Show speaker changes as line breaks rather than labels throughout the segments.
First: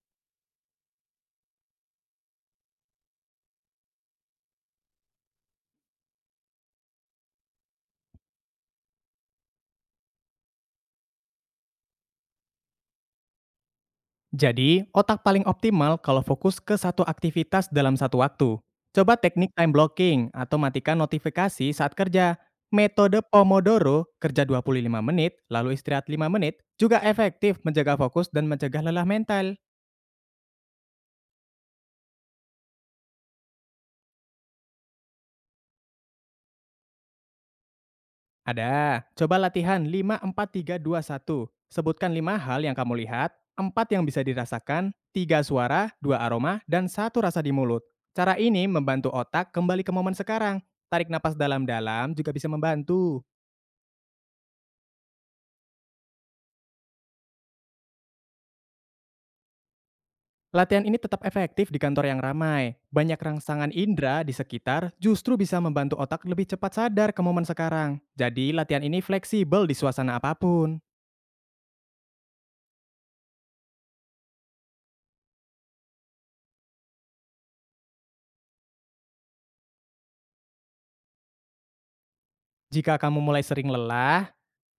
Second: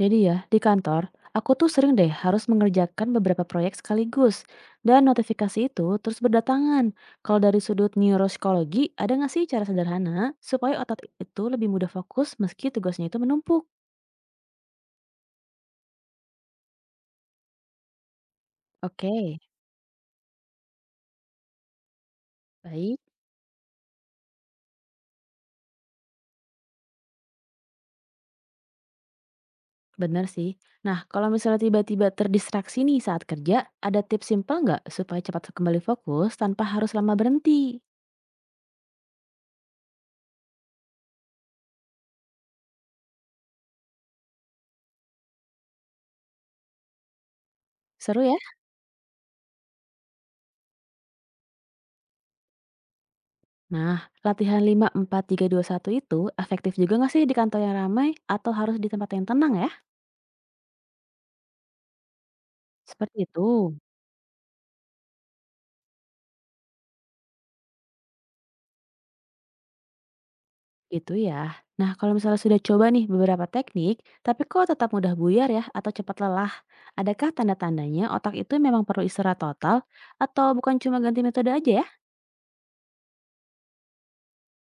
Jadi ya, di kantor, aku tuh sering deh harus mengerjakan beberapa proyek sekaligus. Dan notifikasi itu terus berdatangan. Kalau dari sudut neuropsikologi, ada nggak sih cara sederhana supaya otot itu lebih mudah fokus meski tugasnya itu menumpuk?
Jadi, otak paling optimal kalau fokus ke satu aktivitas dalam satu waktu. Coba
Oke,
teknik time blocking atau matikan notifikasi saat kerja.
baik.
Metode Pomodoro, kerja 25 menit, lalu istirahat 5 menit, juga efektif menjaga fokus dan mencegah lelah mental.
Benar sih. Nah, kalau misalnya tiba-tiba terdistraksi nih saat kerja, ada tips simpel nggak supaya cepat kembali fokus tanpa harus lama berhenti?
Ada. Coba latihan lima empat tiga dua satu. Sebutkan lima hal yang kamu lihat, 4 yang bisa dirasakan, 3 suara, 2 aroma, dan satu rasa di mulut.
Seru ya?
Cara ini membantu otak kembali ke momen sekarang. Tarik napas dalam-dalam juga bisa membantu.
Nah, latihan lima empat tiga dua satu itu efektif juga nggak sih di kantor yang ramai atau harus di tempat yang tenang ya?
Latihan ini tetap efektif di kantor yang ramai. Banyak
Seperti
rangsangan
itu,
indera di sekitar justru bisa membantu otak lebih cepat sadar ke momen sekarang. Jadi latihan ini fleksibel di suasana apapun.
gitu ya. Nah, kalau misalnya sudah coba nih beberapa teknik, tapi kok tetap mudah buyar ya atau cepat lelah, adakah tanda-tandanya otak itu memang perlu istirahat total atau bukan cuma ganti metode aja ya?
Jika kamu mulai sering lelah,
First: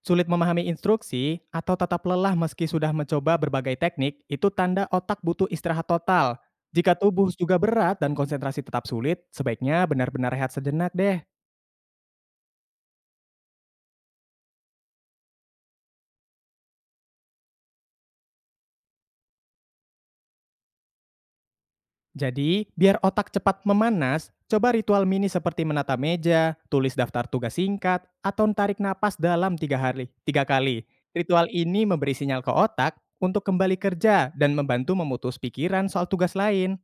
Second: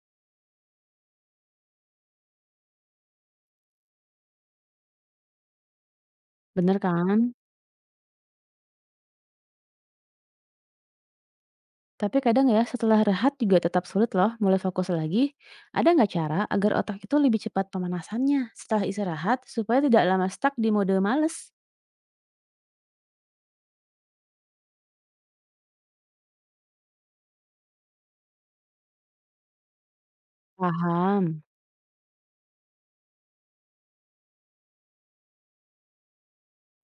sulit memahami instruksi atau tetap lelah meski sudah mencoba berbagai teknik, itu tanda otak butuh istirahat total.
Bener
Jika tubuh
kan?
juga berat dan konsentrasi tetap sulit, sebaiknya benar-benar rehat sejenak deh.
Tapi kadang ya setelah rehat juga tetap sulit loh mulai fokus lagi. Ada nggak cara agar otak itu lebih cepat pemanasannya setelah istirahat supaya tidak lama stuck di mode males?
Jadi, biar otak cepat memanas, coba ritual mini seperti menata meja, tulis daftar tugas singkat, atau tarik napas dalam tiga hari, tiga kali.
Paham.
Ritual ini memberi sinyal ke otak untuk kembali kerja dan membantu memutus pikiran soal tugas lain.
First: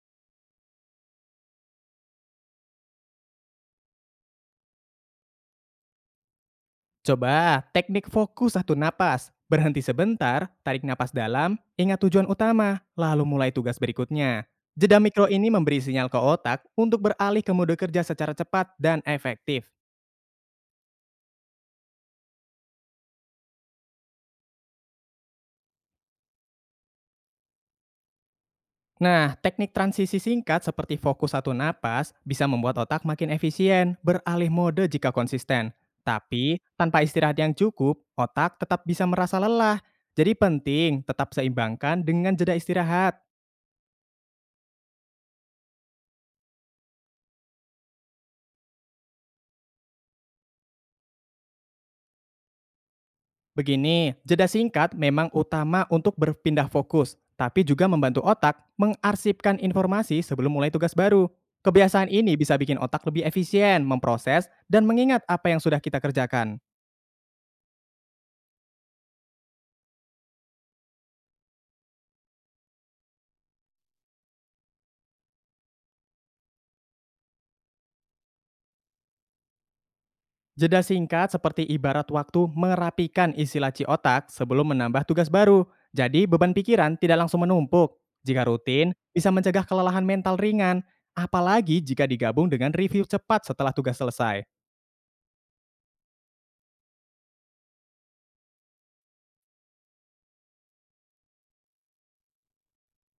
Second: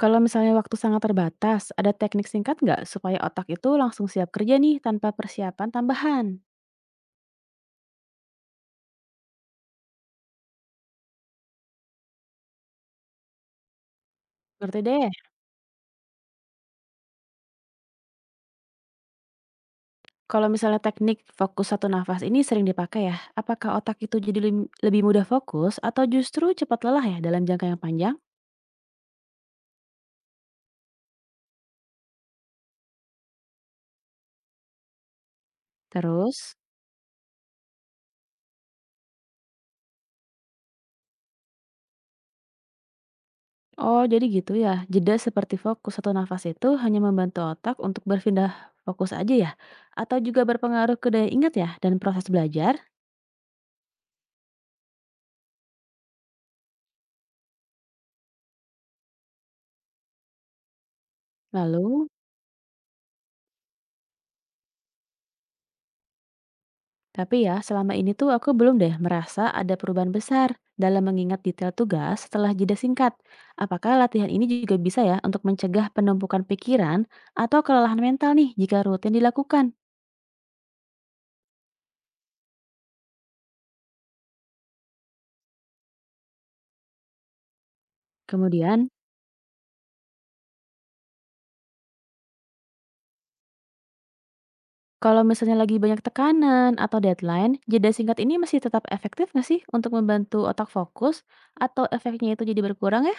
Kalau misalnya waktu sangat terbatas, ada teknik singkat nggak supaya otak itu langsung siap kerja nih tanpa persiapan tambahan?
Coba teknik fokus satu napas. Berhenti sebentar, tarik napas dalam, ingat tujuan utama, lalu mulai tugas berikutnya.
Ngerti
Jeda
deh.
mikro ini memberi sinyal ke otak untuk beralih ke mode kerja secara cepat dan efektif.
Kalau misalnya teknik fokus satu nafas ini sering dipakai ya, apakah otak itu jadi lebih mudah fokus atau justru cepat lelah ya dalam jangka yang panjang?
Nah, teknik transisi singkat seperti fokus satu napas bisa membuat otak makin efisien, beralih mode jika konsisten.
Terus,
Tapi, tanpa istirahat yang cukup, otak tetap bisa merasa lelah. Jadi penting tetap seimbangkan dengan jeda istirahat.
oh jadi gitu ya, jeda seperti fokus satu nafas itu hanya membantu otak untuk berpindah fokus aja ya? Atau juga berpengaruh ke daya ingat ya dan proses belajar?
Begini, jeda singkat memang utama untuk berpindah fokus, tapi juga membantu otak mengarsipkan informasi sebelum mulai tugas baru. Kebiasaan
Lalu,
ini bisa bikin otak lebih efisien, memproses, dan mengingat apa yang sudah kita kerjakan.
tapi ya, selama ini tuh aku belum deh merasa ada perubahan besar dalam mengingat detail tugas setelah jeda singkat. Apakah latihan ini juga bisa ya untuk mencegah penumpukan pikiran atau kelelahan mental nih jika rutin dilakukan?
Jeda singkat seperti ibarat waktu merapikan isi laci otak sebelum menambah tugas baru. Jadi beban pikiran tidak langsung menumpuk. Jika
Kemudian,
rutin, bisa mencegah kelelahan mental ringan, apalagi jika digabung dengan review cepat setelah tugas selesai.
kalau misalnya lagi banyak tekanan atau deadline, jeda singkat ini masih tetap efektif nggak sih untuk membantu otak fokus atau efeknya itu jadi berkurang ya?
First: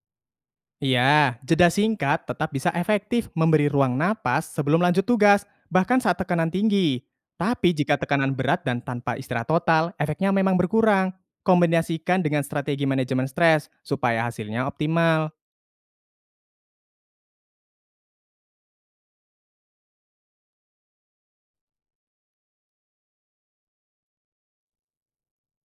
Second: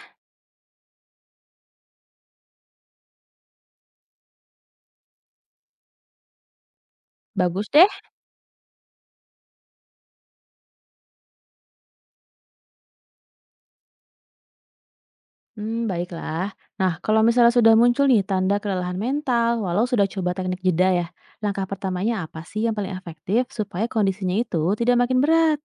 Iya, jeda singkat tetap bisa efektif memberi ruang napas sebelum lanjut tugas, bahkan saat tekanan tinggi.
Bagus
Tapi
deh.
jika tekanan berat dan tanpa istirahat total, efeknya memang berkurang. Kombinasikan dengan strategi manajemen stres supaya hasilnya optimal.
Hmm, baiklah. Nah, kalau misalnya sudah muncul nih tanda kelelahan mental, walau sudah coba teknik jeda ya, langkah pertamanya apa sih yang paling efektif supaya kondisinya itu tidak makin berat?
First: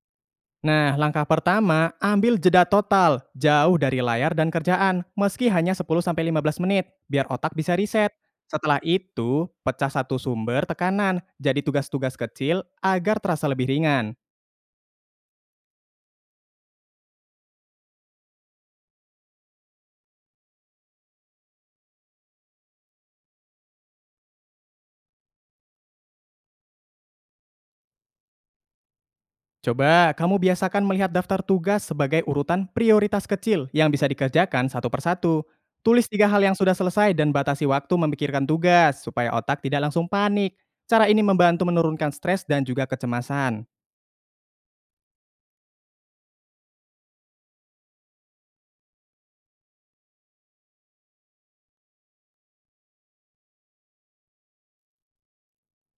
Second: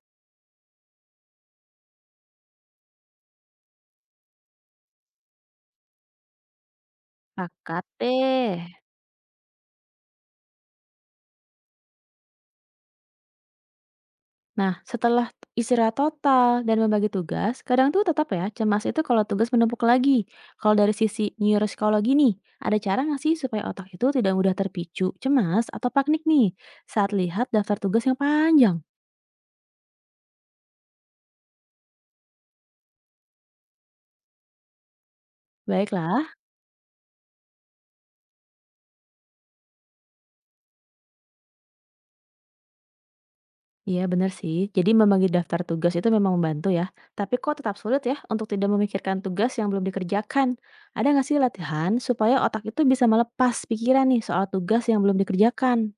Nah, langkah pertama, ambil jeda total, jauh dari layar dan kerjaan, meski hanya 10-15 menit, biar otak bisa
Pakat
reset.
deh.
Setelah itu, pecah satu sumber tekanan, jadi tugas-tugas kecil agar terasa lebih ringan.
Nah, setelah istirahat total dan membagi tugas, kadang tuh tetap ya cemas itu kalau tugas menumpuk lagi. Kalau dari sisi neuropsikologi nih, ada cara nggak sih supaya otak itu tidak mudah terpicu, cemas, atau panik nih saat lihat daftar tugas yang panjang?
Coba kamu biasakan melihat daftar tugas sebagai urutan prioritas kecil yang bisa dikerjakan satu persatu. Tulis
Baiklah.
tiga hal yang sudah selesai dan batasi waktu memikirkan tugas supaya otak tidak langsung panik. Cara ini membantu menurunkan stres dan juga kecemasan.
Iya benar sih, jadi membagi daftar tugas itu memang membantu ya. Tapi kok tetap sulit ya untuk tidak memikirkan tugas yang belum dikerjakan? Ada nggak sih latihan supaya otak itu bisa melepas pikiran nih soal tugas yang belum dikerjakan?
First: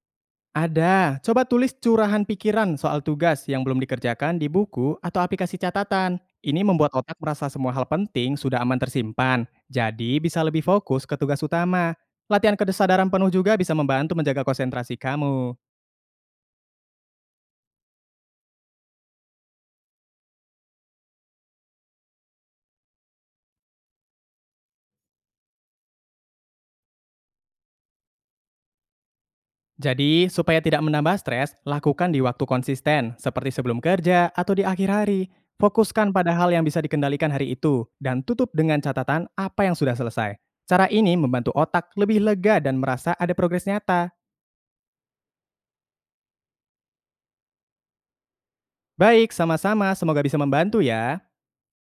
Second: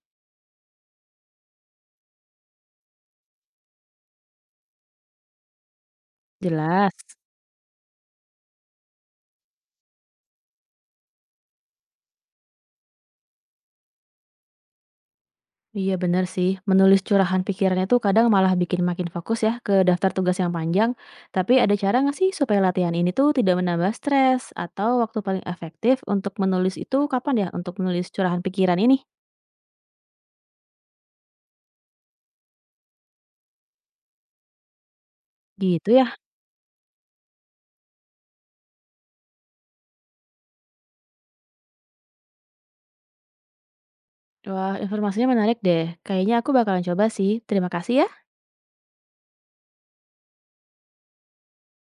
Ada, coba tulis curahan pikiran soal tugas yang belum dikerjakan di buku atau aplikasi catatan. Ini
Jelas.
membuat otak merasa semua hal penting sudah aman tersimpan, jadi bisa lebih fokus ke tugas utama. Latihan kesadaran penuh juga bisa membantu menjaga konsentrasi kamu.
Iya benar sih, menulis curahan pikiran itu kadang malah bikin makin fokus ya ke daftar tugas yang panjang. Tapi ada cara nggak sih supaya latihan ini tuh tidak menambah stres? Atau waktu paling efektif untuk menulis itu kapan ya untuk menulis curahan pikiran ini?
Jadi, supaya tidak menambah stres, lakukan di waktu konsisten, seperti sebelum kerja atau di akhir hari.
Gitu
Fokuskan
ya.
pada hal yang bisa dikendalikan hari itu, dan tutup dengan catatan apa yang sudah selesai. Cara ini membantu otak lebih lega dan merasa ada progres nyata.
Wah, informasinya menarik deh. Kayaknya aku bakalan coba sih. Terima kasih ya.
Baik, sama-sama. Semoga bisa membantu ya.